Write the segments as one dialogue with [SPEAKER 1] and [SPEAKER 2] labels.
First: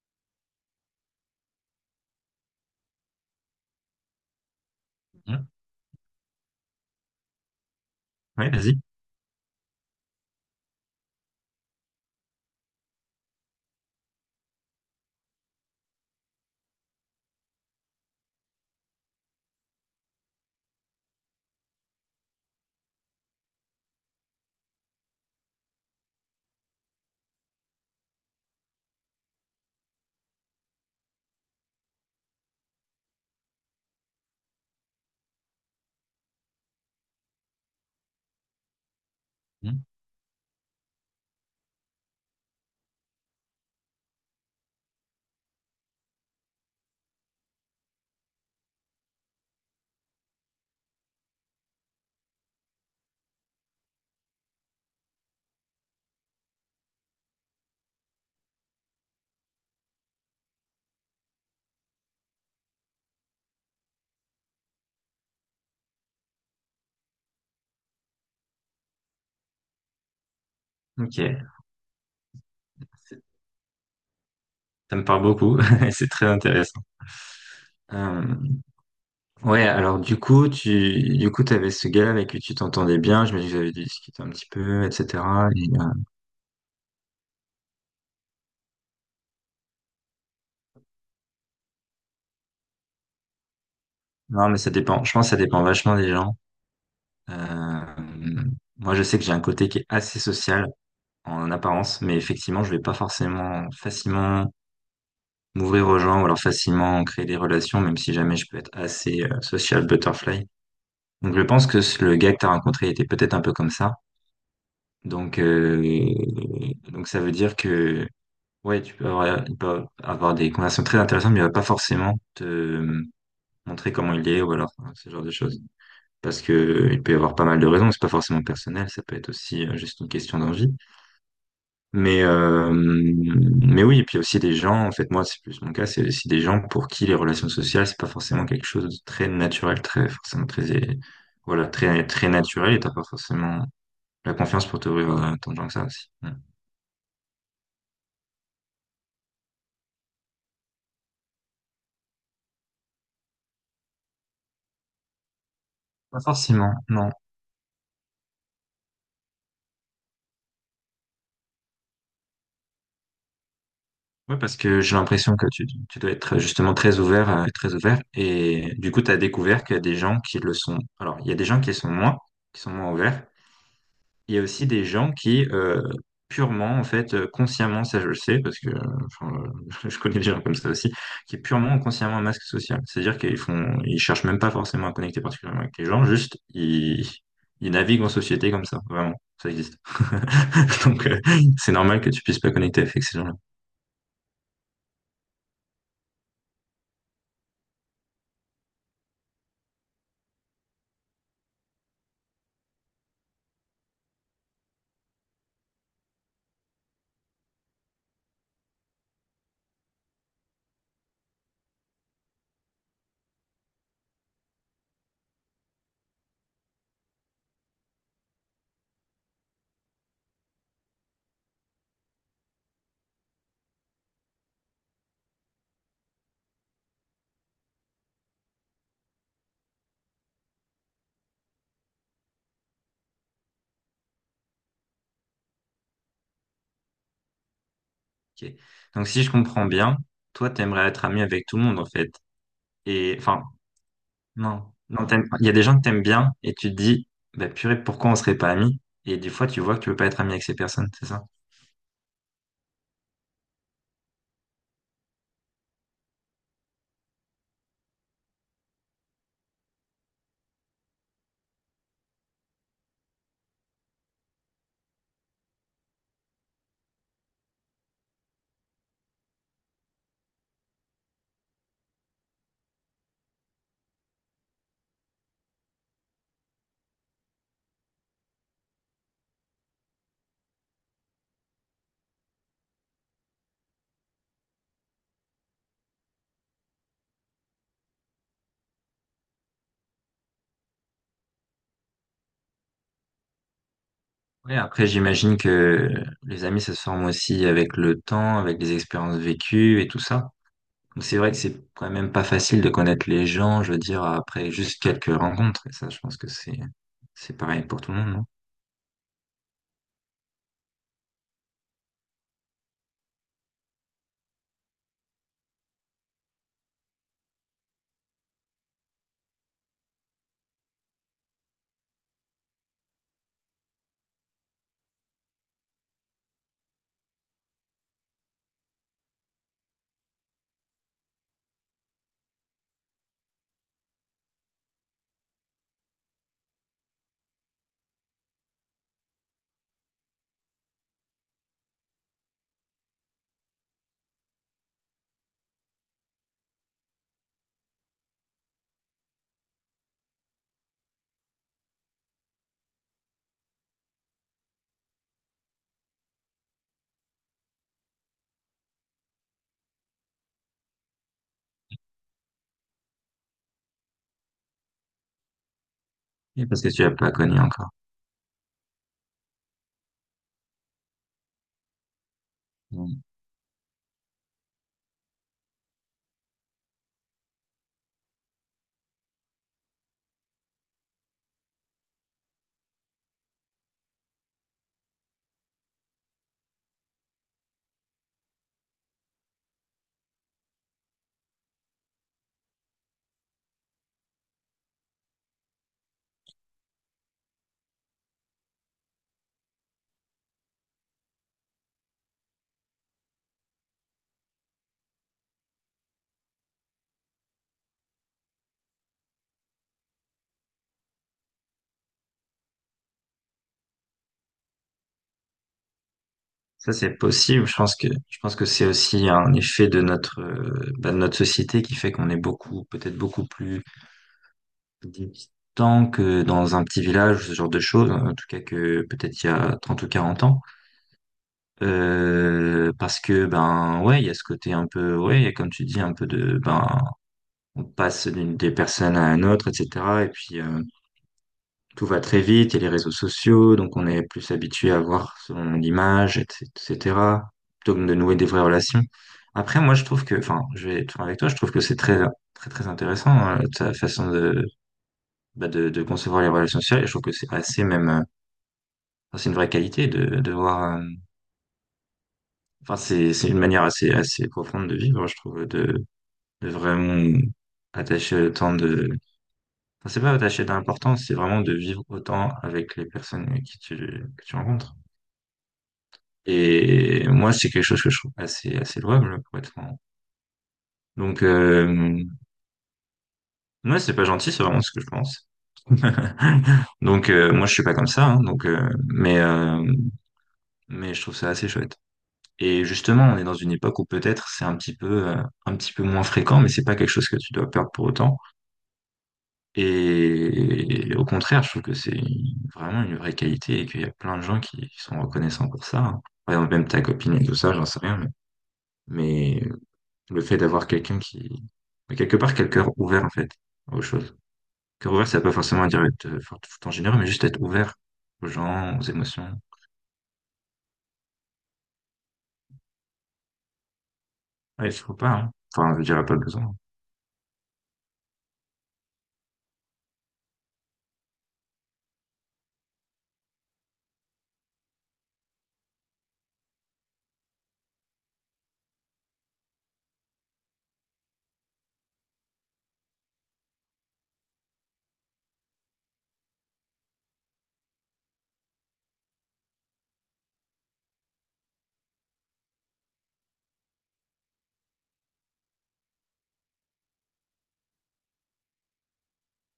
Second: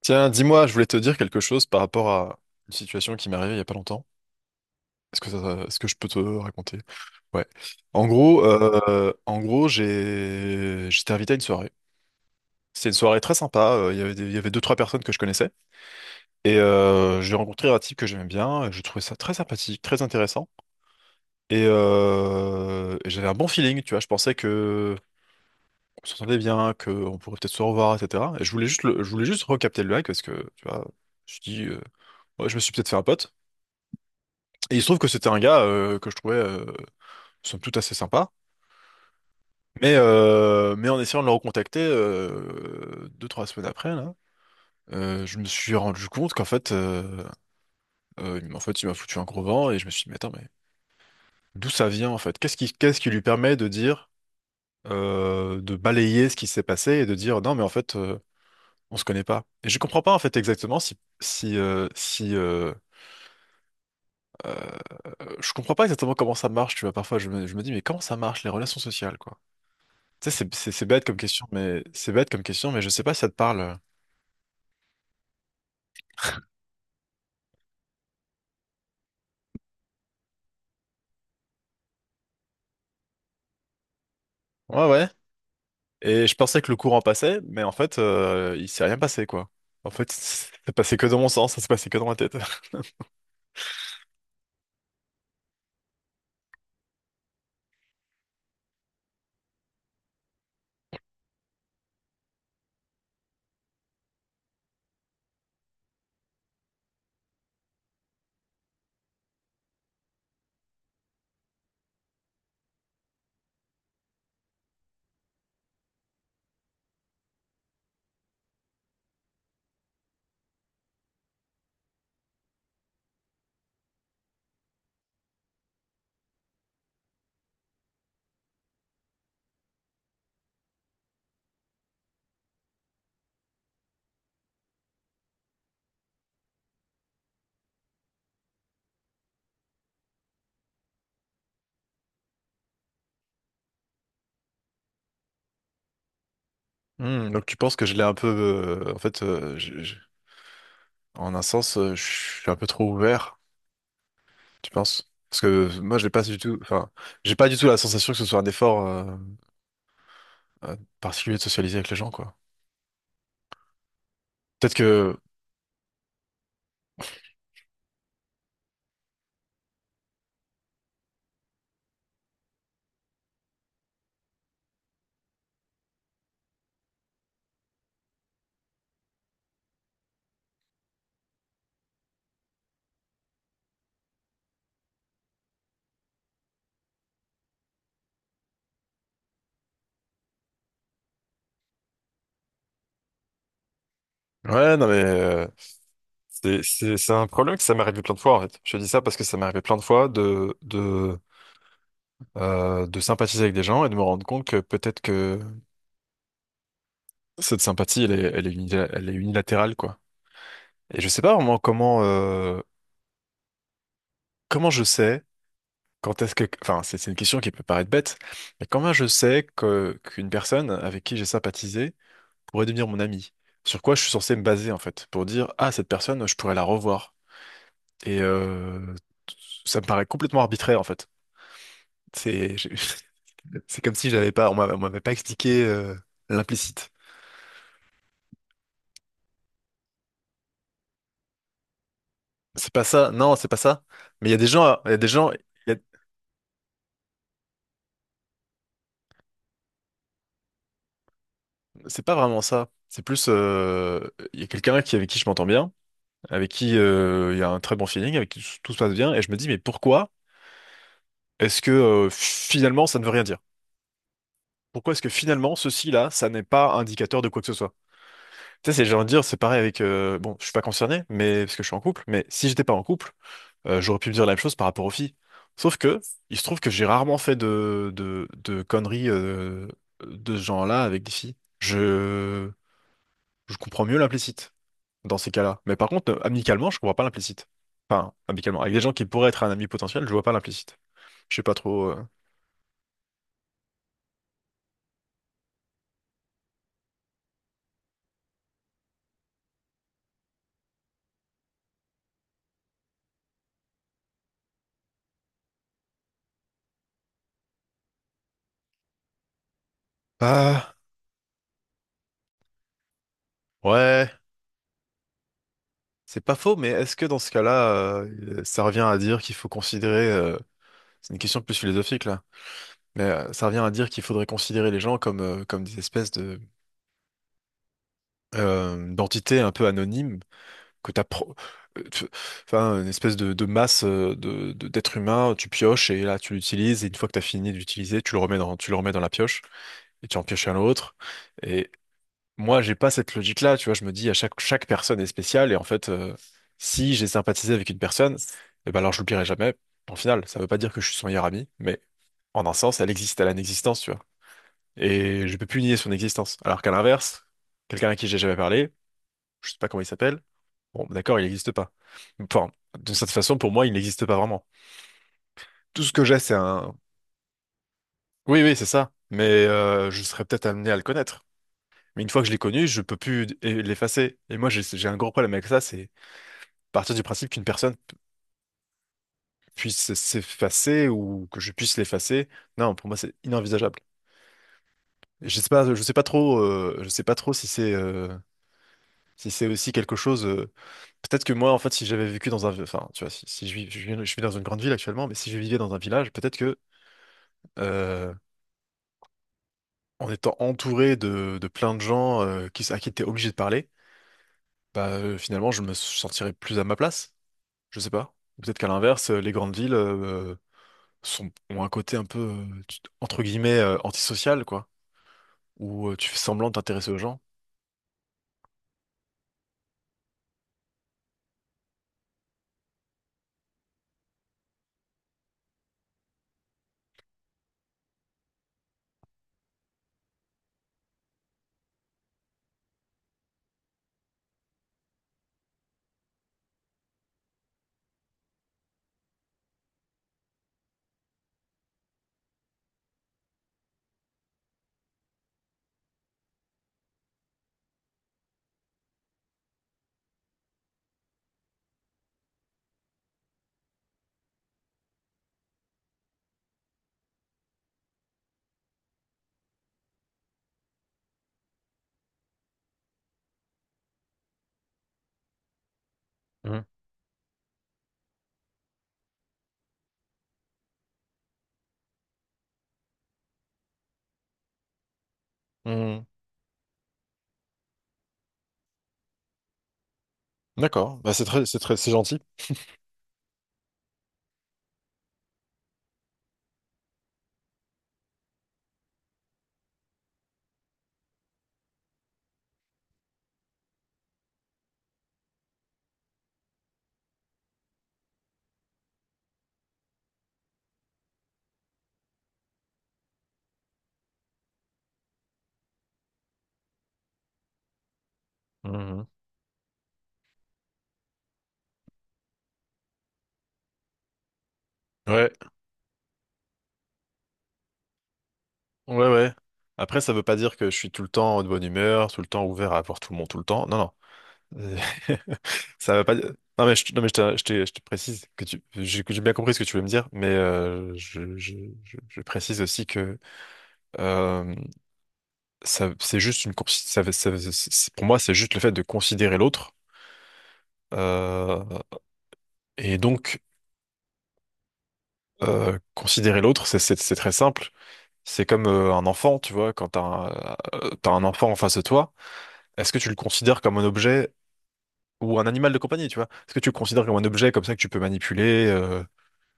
[SPEAKER 1] Tiens, dis-moi, je voulais te dire quelque chose par rapport à une situation qui m'est arrivée il y a pas longtemps. Est-ce que
[SPEAKER 2] Mmh.
[SPEAKER 1] ça, est-ce que je peux te raconter? Ouais.
[SPEAKER 2] Oui, vas-y.
[SPEAKER 1] En gros, j'étais invité à une soirée. C'était une soirée très sympa. Il y avait il y avait deux, trois personnes que je connaissais. Et j'ai rencontré un type que j'aimais bien, et je trouvais ça très sympathique, très intéressant. Et j'avais un bon feeling, tu vois. Je pensais que on s'entendait bien, qu'on pourrait peut-être se revoir, etc. Et je voulais juste recapter le mec parce que, tu vois, je dis, euh, ouais, je me suis peut-être fait un pote. Et il se trouve que c'était un gars que je trouvais somme toute assez sympa.
[SPEAKER 2] Mmh.
[SPEAKER 1] Mais en essayant de le recontacter deux, trois semaines après, là, je me suis rendu compte qu'en fait, il m'a foutu un gros vent et je me suis dit, mais attends, mais d'où ça vient en fait? Qu'est-ce qui lui permet de dire, de balayer ce qui s'est passé et de dire, non, mais en fait, on se connaît pas. Et je comprends pas en fait exactement si euh, je comprends pas exactement comment ça marche, tu vois. Parfois, je me dis, mais comment ça marche les relations sociales, quoi? Tu sais, c'est bête comme
[SPEAKER 2] Ok,
[SPEAKER 1] question, mais c'est bête comme question, mais je sais pas si ça te parle.
[SPEAKER 2] ça me parle beaucoup, c'est très intéressant. Euh, ouais, alors du coup, t'avais ce gars avec qui tu t'entendais bien, j'imagine que vous avez discuté un petit peu,
[SPEAKER 1] Ouais, ouais.
[SPEAKER 2] etc. Et,
[SPEAKER 1] Et je pensais que le courant passait, mais en fait, il s'est rien passé, quoi. En fait, c'est passé que dans mon sens, ça s'est passé que dans ma tête.
[SPEAKER 2] non, mais ça dépend, je pense que ça dépend vachement des gens. Euh, moi, je sais que j'ai un côté qui est assez social en apparence, mais effectivement, je vais pas forcément facilement m'ouvrir aux gens ou alors facilement créer des relations, même si jamais je peux être assez social butterfly. Donc, je pense que le gars que t'as rencontré était peut-être un peu comme ça. Donc, euh, donc, ça veut dire que ouais, tu peux avoir, il peut avoir des conversations très intéressantes, mais il va pas forcément te montrer comment il est ou alors hein, ce genre de choses. Parce que il peut y avoir pas mal de raisons, c'est pas forcément personnel, ça peut être aussi juste une question d'envie. Mais oui, et puis aussi des gens, en fait moi c'est plus mon cas, c'est aussi des gens pour qui les relations sociales c'est pas forcément quelque chose de très naturel, très forcément très voilà très très naturel et t'as pas forcément la confiance pour t'ouvrir à tant de gens que ça aussi. Hmm.
[SPEAKER 1] Hmm, donc tu penses que je l'ai un peu, en fait, en un sens, je suis un peu trop ouvert, tu penses? Parce que moi, j'ai
[SPEAKER 2] Pas
[SPEAKER 1] pas du tout,
[SPEAKER 2] forcément,
[SPEAKER 1] enfin,
[SPEAKER 2] non.
[SPEAKER 1] j'ai pas du tout la sensation que ce soit un effort euh, particulier de socialiser avec les gens, quoi.
[SPEAKER 2] Ouais, parce
[SPEAKER 1] Peut-être
[SPEAKER 2] que j'ai
[SPEAKER 1] que,
[SPEAKER 2] l'impression que tu dois être justement très ouvert, très ouvert. Et du coup, tu as découvert qu'il y a des gens qui le sont. Alors, il y a des gens qui sont moins ouverts. Il y a aussi des gens qui, purement, en fait, consciemment, ça je le sais, parce que enfin, je connais des gens comme ça aussi, qui purement ont consciemment un masque social. C'est-à-dire qu'ils font, ils cherchent même pas forcément à connecter particulièrement avec les gens, juste ils naviguent en société comme ça, vraiment. Ça existe. Donc, c'est normal que tu puisses pas connecter avec ces gens-là.
[SPEAKER 1] ouais, non mais, c'est, c'est un problème que ça m'est arrivé plein de fois en fait. Je te dis ça parce que ça m'est arrivé plein de fois de sympathiser avec des gens et de me rendre compte que peut-être que cette sympathie elle est unilatérale quoi. Et je sais pas vraiment comment, comment je sais quand est-ce que, enfin c'est une question qui peut paraître bête, mais comment je sais que, qu'une personne avec qui j'ai sympathisé pourrait devenir mon ami? Sur quoi je suis censé me baser en fait pour dire ah cette personne je pourrais la revoir. Et ça me paraît complètement arbitraire en fait. C'est je- c'est comme si j'avais pas, on m'avait pas expliqué l'implicite.
[SPEAKER 2] Ok. Donc, si je comprends bien, toi, t'aimerais être ami avec tout le monde, en fait.
[SPEAKER 1] C'est pas ça,
[SPEAKER 2] Et,
[SPEAKER 1] non,
[SPEAKER 2] enfin,
[SPEAKER 1] c'est pas ça. Mais il y a des
[SPEAKER 2] non.
[SPEAKER 1] gens, il y a
[SPEAKER 2] Non,
[SPEAKER 1] des gens,
[SPEAKER 2] il y a des
[SPEAKER 1] il y
[SPEAKER 2] gens
[SPEAKER 1] a-
[SPEAKER 2] que t'aimes bien et tu te dis, bah, purée, pourquoi on serait pas amis? Et des fois, tu vois que tu veux pas être ami avec ces personnes, c'est ça?
[SPEAKER 1] c'est pas vraiment ça. C'est plus, il y a quelqu'un qui avec qui je m'entends bien, avec qui il y a un très bon feeling, avec qui tout se passe bien, et je me dis, mais pourquoi est-ce que finalement ça ne veut rien dire? Pourquoi est-ce que finalement ceci-là, ça n'est pas indicateur de quoi que ce soit? Tu sais, c'est genre de dire, c'est pareil avec, bon, je suis pas concerné, mais parce que je suis en couple, mais si j'étais pas en couple, j'aurais pu me dire la même chose par rapport aux filles. Sauf que, il se trouve que j'ai rarement fait de conneries de ce genre-là avec des filles. Je comprends mieux l'implicite dans ces cas-là. Mais par contre, amicalement, je comprends pas l'implicite. Enfin, amicalement. Avec des gens qui pourraient être un ami potentiel, je vois pas l'implicite. Je sais pas trop.
[SPEAKER 2] Ouais, après, j'imagine que les amis, ça se forme aussi avec le temps, avec les expériences vécues et tout ça. Donc, c'est vrai que c'est quand même pas facile de connaître les gens, je veux dire, après juste quelques rencontres. Et ça, je pense que c'est pareil pour tout le monde, non?
[SPEAKER 1] Ah, ouais, c'est pas faux, mais est-ce que dans ce cas-là, ça revient à dire qu'il faut considérer. C'est une question plus philosophique là. Mais ça revient à dire qu'il faudrait considérer les gens comme, comme des espèces de d'entités un peu anonymes que t'as pro- tu- enfin une espèce de masse d'êtres humains tu pioches et là tu l'utilises et une fois que tu as fini de l'utiliser tu le remets dans la pioche et tu en pioches un autre et moi j'ai pas cette logique là tu vois je me dis à chaque chaque personne est spéciale et en fait si j'ai sympathisé avec une personne eh ben alors je l'oublierai jamais en final ça veut pas dire que je suis son meilleur ami mais en un sens elle existe elle a une existence tu vois et je peux plus nier son existence alors qu'à l'inverse quelqu'un à qui j'ai jamais parlé je sais pas comment il s'appelle. Bon, d'accord, il n'existe pas. Enfin, de cette façon, pour moi, il n'existe pas vraiment. Tout ce que j'ai, c'est
[SPEAKER 2] Et parce que
[SPEAKER 1] un...
[SPEAKER 2] tu l'as pas connu encore.
[SPEAKER 1] Oui, oui, c'est ça. Mais je serais peut-être amené à le connaître. Mais une fois que je l'ai connu, je peux plus l'effacer. Et moi, j'ai un gros problème avec ça, c'est partir du principe qu'une personne puisse s'effacer ou que je puisse l'effacer. Non, pour moi, c'est inenvisageable. Je sais pas trop, je sais pas trop si c'est si c'est aussi quelque chose. Peut-être que moi, en fait, si j'avais vécu dans un, enfin, tu vois, si je vis dans une grande ville actuellement, mais si je vivais dans un village, peut-être que euh, en étant entouré de plein de gens à qui tu es obligé de parler, bah, finalement, je me sentirais plus à ma place. Je sais pas. Ou peut-être qu'à l'inverse, les grandes villes ont un côté un peu, entre guillemets, antisocial, quoi, où tu fais semblant de
[SPEAKER 2] Ça, c'est
[SPEAKER 1] t'intéresser aux gens.
[SPEAKER 2] possible. Je pense que c'est aussi un effet de notre société qui fait qu'on est beaucoup, peut-être beaucoup plus distant que dans un petit village, ce genre de choses, en tout cas que peut-être il y a 30 ou 40 ans. Parce que, ben, ouais, il y a ce côté un peu, ouais, il y a, comme tu dis, ben, on passe des personnes à une autre, etc. Et puis, tout va très vite, il y a les réseaux sociaux, donc on est plus habitué à voir son image, etc., plutôt que de nouer des vraies relations. Après, moi, je trouve que, enfin, je vais être franc avec toi, je trouve que c'est très, très, très intéressant, hein, ta façon de, bah, de concevoir les relations sociales, et je trouve que c'est assez même, enfin, c'est une vraie qualité de voir, enfin, c'est une manière assez, assez profonde de vivre, je trouve, de
[SPEAKER 1] Mhm.
[SPEAKER 2] vraiment attacher autant de, enfin, c'est pas attacher d'importance, c'est vraiment de vivre autant avec les personnes que tu rencontres.
[SPEAKER 1] Hmm.
[SPEAKER 2] Et moi, c'est quelque chose que je trouve assez, assez louable, pour être franc.
[SPEAKER 1] D'accord, bah,
[SPEAKER 2] Donc,
[SPEAKER 1] c'est très, c'est très, c'est gentil.
[SPEAKER 2] ouais, c'est pas gentil, c'est vraiment ce que je pense. Donc, moi, je suis pas comme ça, hein, donc, mais je trouve ça assez chouette. Et justement, on est dans une époque où peut-être c'est un petit peu moins fréquent, mais c'est pas quelque chose que tu dois perdre pour autant. Et, au contraire, je trouve que c'est vraiment une vraie qualité et qu'il y a plein de gens qui sont reconnaissants pour ça, hein. Par exemple, même ta copine et tout ça, j'en sais rien, mais,
[SPEAKER 1] Mhm.
[SPEAKER 2] mais Le fait d'avoir quelqu'un qui... mais quelque part, quel cœur ouvert, en fait, aux choses. Cœur ouvert, ça veut
[SPEAKER 1] Ouais,
[SPEAKER 2] pas forcément dire être tout en généreux, mais juste être ouvert aux gens, aux
[SPEAKER 1] ouais, ouais.
[SPEAKER 2] émotions.
[SPEAKER 1] Après, ça veut pas dire que je suis tout le temps de bonne humeur, tout le temps ouvert à voir tout le monde, tout le temps. Non, non.
[SPEAKER 2] Ouais, il
[SPEAKER 1] Euh,
[SPEAKER 2] faut pas, hein. Enfin, je veux
[SPEAKER 1] Ça va
[SPEAKER 2] dire,
[SPEAKER 1] pas.
[SPEAKER 2] pas besoin.
[SPEAKER 1] Non, je te précise que tu, j'ai que j'ai bien compris ce que tu veux me dire, mais je précise aussi que euh, ça, c'est juste une, consi- ça- c'est- pour moi, c'est juste le fait de considérer l'autre. Euh, et donc, Considérer l'autre, c'est très simple. C'est comme un enfant, tu vois, t'as un enfant en face de toi, est-ce que tu le considères comme un objet ou un animal de compagnie, tu vois? Est-ce que tu le considères comme un objet comme ça que tu peux manipuler?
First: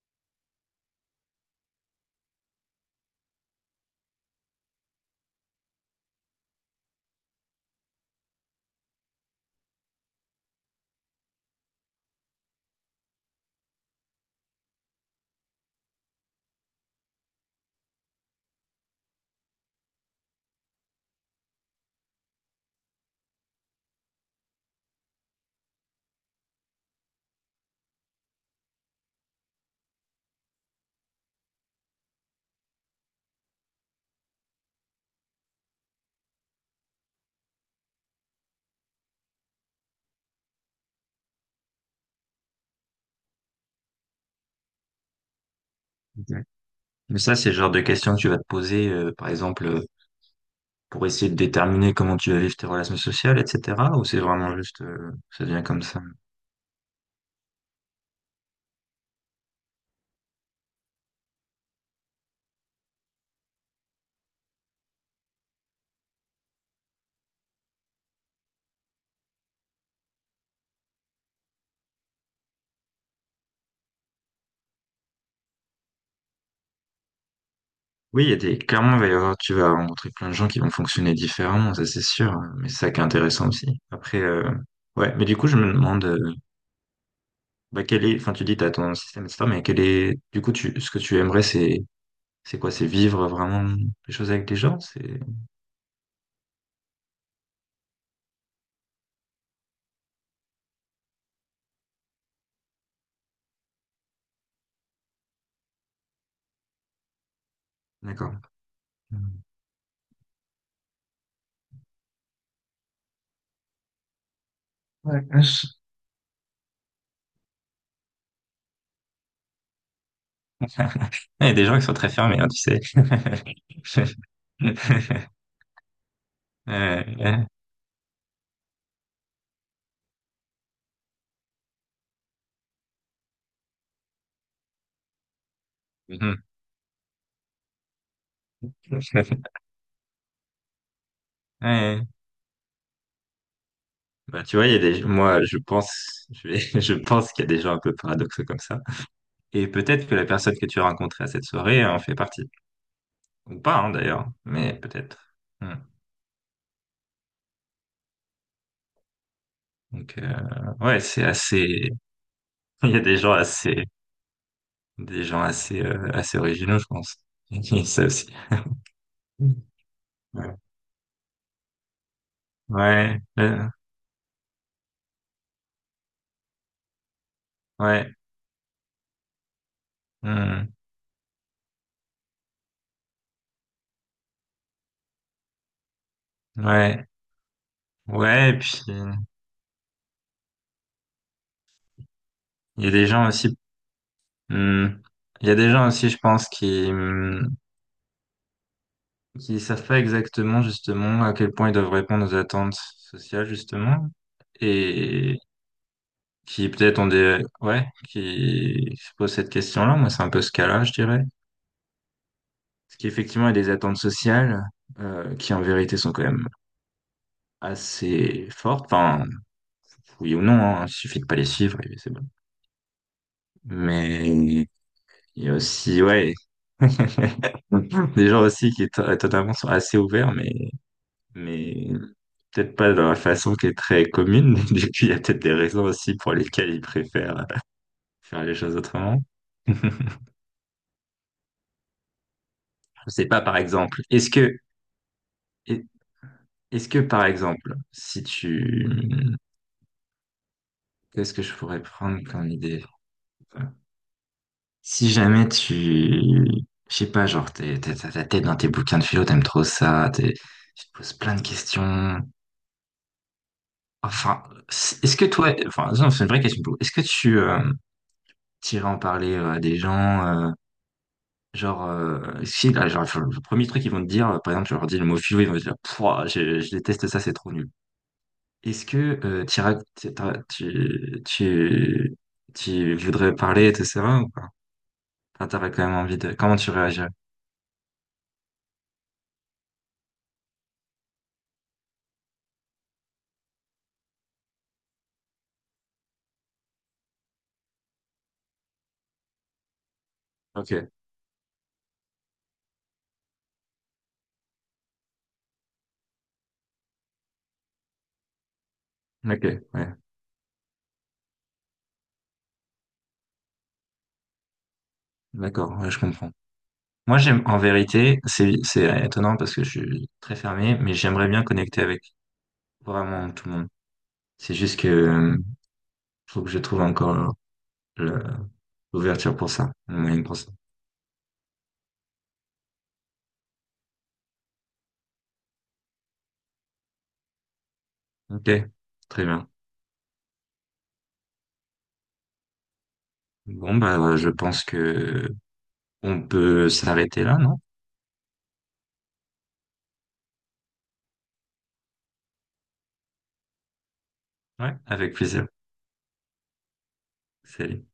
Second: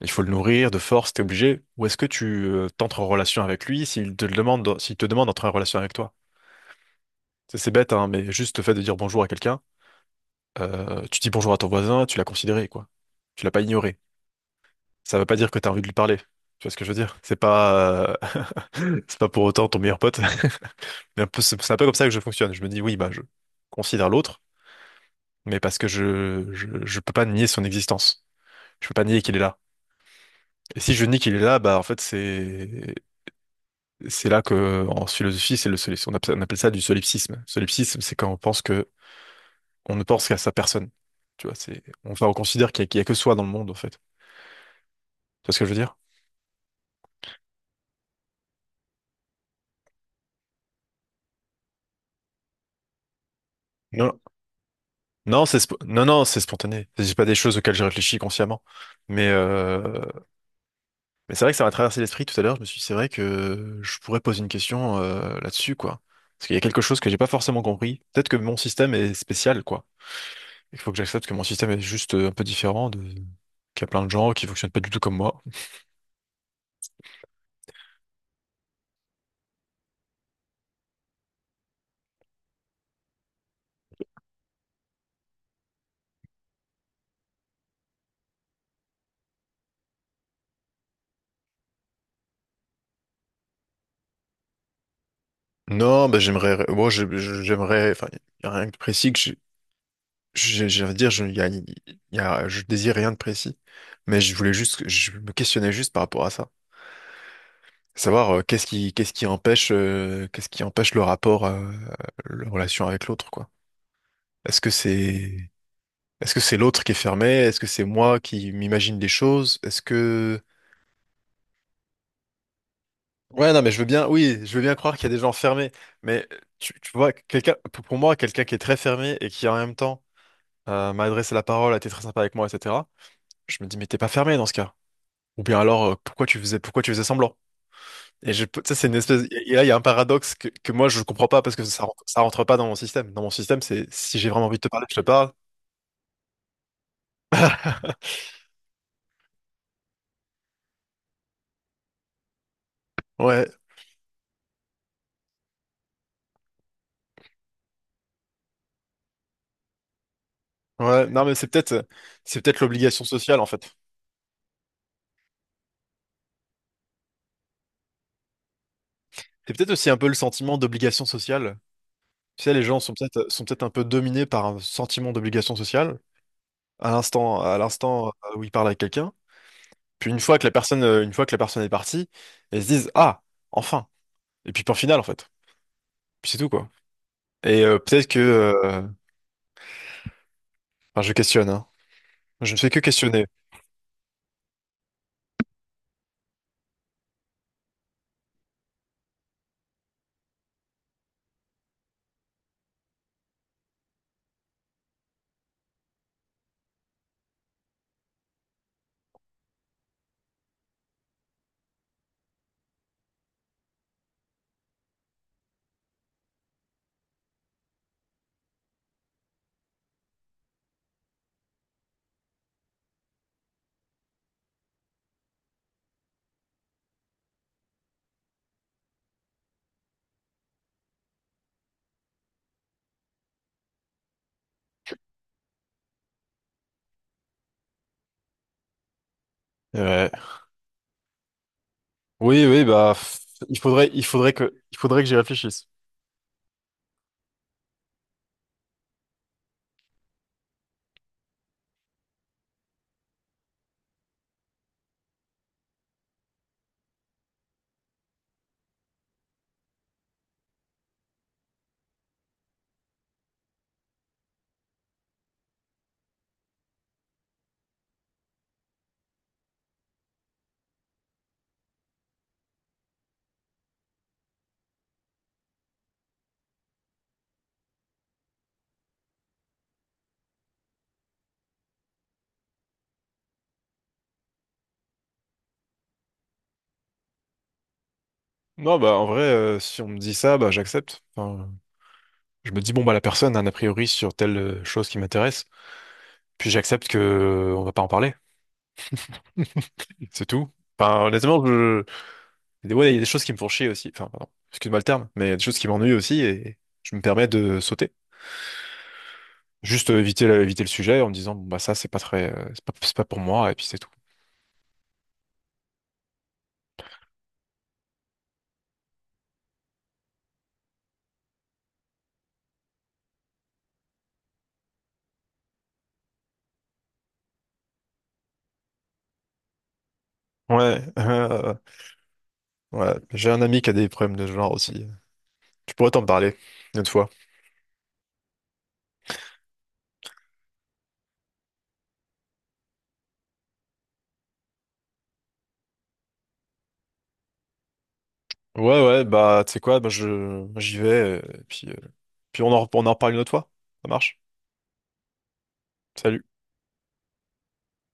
[SPEAKER 1] Il faut le nourrir de force, t'es obligé. Ou est-ce que tu t'entres en relation avec lui s'il te le demande, s'il te demande d'entrer en relation avec toi? C'est bête, hein, mais juste le fait de dire bonjour à quelqu'un, tu dis bonjour à ton voisin, tu l'as considéré, quoi. Tu l'as pas ignoré. Ça veut pas dire que t'as envie de lui parler. Tu vois ce que je veux dire? C'est pas, c'est pas pour autant ton meilleur pote. C'est un peu comme ça que je fonctionne. Je me dis oui, bah je considère l'autre, mais parce que je je peux pas nier son existence. Je peux pas nier qu'il est là. Et si je nie qu'il est là, bah en fait c'est là que, en philosophie, c'est le solipsisme. On appelle ça du solipsisme. Solipsisme, c'est quand on pense que, on ne pense qu'à sa personne. Tu vois, enfin, on considère qu'il y a que soi dans le monde, en fait. Tu vois ce que je veux dire?
[SPEAKER 2] Exact. Mais ça, c'est le genre de questions que tu vas te poser, par exemple, pour essayer de déterminer comment tu vas vivre tes relations sociales, etc. Ou
[SPEAKER 1] Non,
[SPEAKER 2] c'est vraiment juste,
[SPEAKER 1] non,
[SPEAKER 2] ça devient comme ça.
[SPEAKER 1] non, non, c'est spontané. C'est pas des choses auxquelles j'ai réfléchi consciemment. Mais, euh, mais c'est vrai que ça m'a traversé l'esprit tout à l'heure. Je me suis dit, c'est vrai que je pourrais poser une question, là-dessus, quoi. Parce qu'il y a quelque chose que j'ai pas forcément compris. Peut-être que mon système est spécial, quoi. Il faut que j'accepte que mon système est juste un peu différent de, qu'il y a plein de gens qui fonctionnent pas du tout comme moi.
[SPEAKER 2] Oui, il y a des, clairement, il va y avoir, tu vas rencontrer plein de gens qui vont fonctionner différemment, ça c'est sûr, hein, mais c'est ça qui est intéressant aussi. Après, ouais, mais du coup, je me demande, bah, quel est, enfin, tu dis, t'as ton système, etc., mais quel est, du coup, ce que tu aimerais, c'est, quoi? C'est vivre vraiment les choses avec des gens? C'est,
[SPEAKER 1] Non, bah, j'aimerais, moi, je- j'aimerais, enfin, il y a rien de précis que j'ai envie de dire, je, y a, y a- je désire rien de précis, mais je voulais juste, je me questionnais juste par rapport à ça, savoir
[SPEAKER 2] d'accord.
[SPEAKER 1] qu'est-ce qui empêche le rapport, la relation avec l'autre, quoi. Est-ce que
[SPEAKER 2] Ouais,
[SPEAKER 1] c'est,
[SPEAKER 2] je-
[SPEAKER 1] est-ce que c'est l'autre qui est fermé? Est-ce que c'est moi qui m'imagine des choses? Est-ce que.
[SPEAKER 2] Il y a des gens qui sont très fermés, hein, tu sais.
[SPEAKER 1] Ouais, non, mais je veux bien, oui, je veux bien croire qu'il y a des gens fermés, mais tu vois,
[SPEAKER 2] Ouais, ouais.
[SPEAKER 1] quelqu'un, pour moi, quelqu'un qui est très fermé et qui en même temps m'a adressé la parole, a été très sympa avec moi, etc. Je me dis, mais t'es pas fermé dans ce cas. Ou bien alors, pourquoi tu faisais semblant? Et ça, c'est une espèce, et là, il y a un paradoxe que moi, je comprends pas parce que
[SPEAKER 2] Ouais.
[SPEAKER 1] ça rentre pas dans mon système. Dans mon système, c'est si j'ai
[SPEAKER 2] Bah,
[SPEAKER 1] vraiment
[SPEAKER 2] tu
[SPEAKER 1] envie de
[SPEAKER 2] vois,
[SPEAKER 1] te
[SPEAKER 2] il y a
[SPEAKER 1] parler, je te
[SPEAKER 2] des,
[SPEAKER 1] parle.
[SPEAKER 2] moi, je pense, je pense qu'il y a des gens un peu paradoxaux comme ça. Et peut-être que la personne que tu as rencontrée à cette soirée en fait partie.
[SPEAKER 1] Ouais,
[SPEAKER 2] Ou pas, hein, d'ailleurs, mais peut-être. Hmm. Donc, ouais,
[SPEAKER 1] ouais, non,
[SPEAKER 2] c'est
[SPEAKER 1] mais
[SPEAKER 2] assez,
[SPEAKER 1] c'est peut-être
[SPEAKER 2] il y a
[SPEAKER 1] l'obligation
[SPEAKER 2] des gens
[SPEAKER 1] sociale, en fait.
[SPEAKER 2] assez des gens assez, assez originaux, je pense. Ça aussi.
[SPEAKER 1] C'est peut-être aussi un peu le
[SPEAKER 2] Ouais,
[SPEAKER 1] sentiment d'obligation sociale. Tu sais, les gens
[SPEAKER 2] ouais,
[SPEAKER 1] sont peut-être un peu dominés par un sentiment d'obligation sociale à l'instant
[SPEAKER 2] ouais,
[SPEAKER 1] où ils parlent avec quelqu'un. Puis
[SPEAKER 2] hmm,
[SPEAKER 1] une fois que la personne est partie, ils se disent ah enfin. Et puis point final en fait. Puis c'est tout quoi.
[SPEAKER 2] ouais,
[SPEAKER 1] Et peut-être que
[SPEAKER 2] ouais, et puis
[SPEAKER 1] enfin, je questionne, hein. Je ne fais que
[SPEAKER 2] il y a des
[SPEAKER 1] questionner.
[SPEAKER 2] gens aussi, hmm, il y a des gens aussi, je pense, qui savent pas exactement justement à quel point ils doivent répondre aux attentes sociales justement, et qui peut-être ont des, ouais, qui se posent cette question-là. Moi, c'est un peu ce cas-là, je dirais, parce qu'effectivement, il y a des attentes sociales qui en vérité sont quand même assez fortes. Enfin, oui ou non, hein, il suffit de pas les suivre et c'est bon. Mais il y a aussi, ouais, des gens aussi qui totalement sont assez ouverts, mais peut-être pas dans la façon qui est très commune. Du coup, il y a peut-être des raisons aussi pour lesquelles ils préfèrent faire les choses autrement. Je
[SPEAKER 1] Ouais. Oui oui
[SPEAKER 2] sais pas, par exemple,
[SPEAKER 1] il faudrait que j'y réfléchisse.
[SPEAKER 2] est- est-ce que, par exemple, si tu, qu'est-ce que je pourrais prendre comme idée? Enfin, si jamais tu, je sais pas, genre, t'as ta tête dans tes bouquins de philo, t'aimes trop ça, tu te poses plein de questions. Enfin, est-ce que toi, enfin, non, c'est une vraie question. Pour vous. Est-ce que tu t'irais en parler à des gens, genre, si, là, genre, le premier truc qu'ils vont te dire, par exemple, tu leur dis le mot philo, ils vont te dire, Pouah, je déteste ça, c'est trop nul. Est-ce que euh, t'iras- t'iras- tu, tu, tu voudrais parler, etc., ou pas? Enfin, t'aurais quand même envie de, comment tu réagirais?
[SPEAKER 1] Non bah en vrai si on me dit ça bah j'accepte. Enfin, je me dis bon bah la personne a un a priori sur telle chose qui m'intéresse. Puis j'accepte que on va pas en parler. C'est tout.
[SPEAKER 2] Ok,
[SPEAKER 1] Enfin, honnêtement, je... il y a des choses qui me font chier aussi. Enfin, pardon, excuse-moi le terme, mais il y a des choses qui m'ennuient aussi et je me permets de sauter.
[SPEAKER 2] ok,
[SPEAKER 1] Juste
[SPEAKER 2] ouais.
[SPEAKER 1] éviter le sujet en me disant, bon, bah, ça, c'est pas très, c'est pas pour moi, et puis c'est tout.
[SPEAKER 2] D'accord, ouais, je comprends. Moi, j'aime, en vérité, c'est étonnant parce que je suis très fermé, mais j'aimerais bien connecter avec vraiment tout le monde. C'est juste que, faut que je trouve encore le- l'ouverture pour ça, le moyen pour ça.
[SPEAKER 1] Ouais, ouais, j'ai un ami qui a des problèmes de ce genre aussi. Tu pourrais t'en parler une autre fois.
[SPEAKER 2] Ok, très bien. Bon, bah, je pense que on peut s'arrêter là, non?
[SPEAKER 1] Ouais, ouais, bah, tu sais quoi, j'y vais, puis on en reparle une autre fois. Ça marche?
[SPEAKER 2] Ouais, avec plaisir.
[SPEAKER 1] Salut.
[SPEAKER 2] Salut.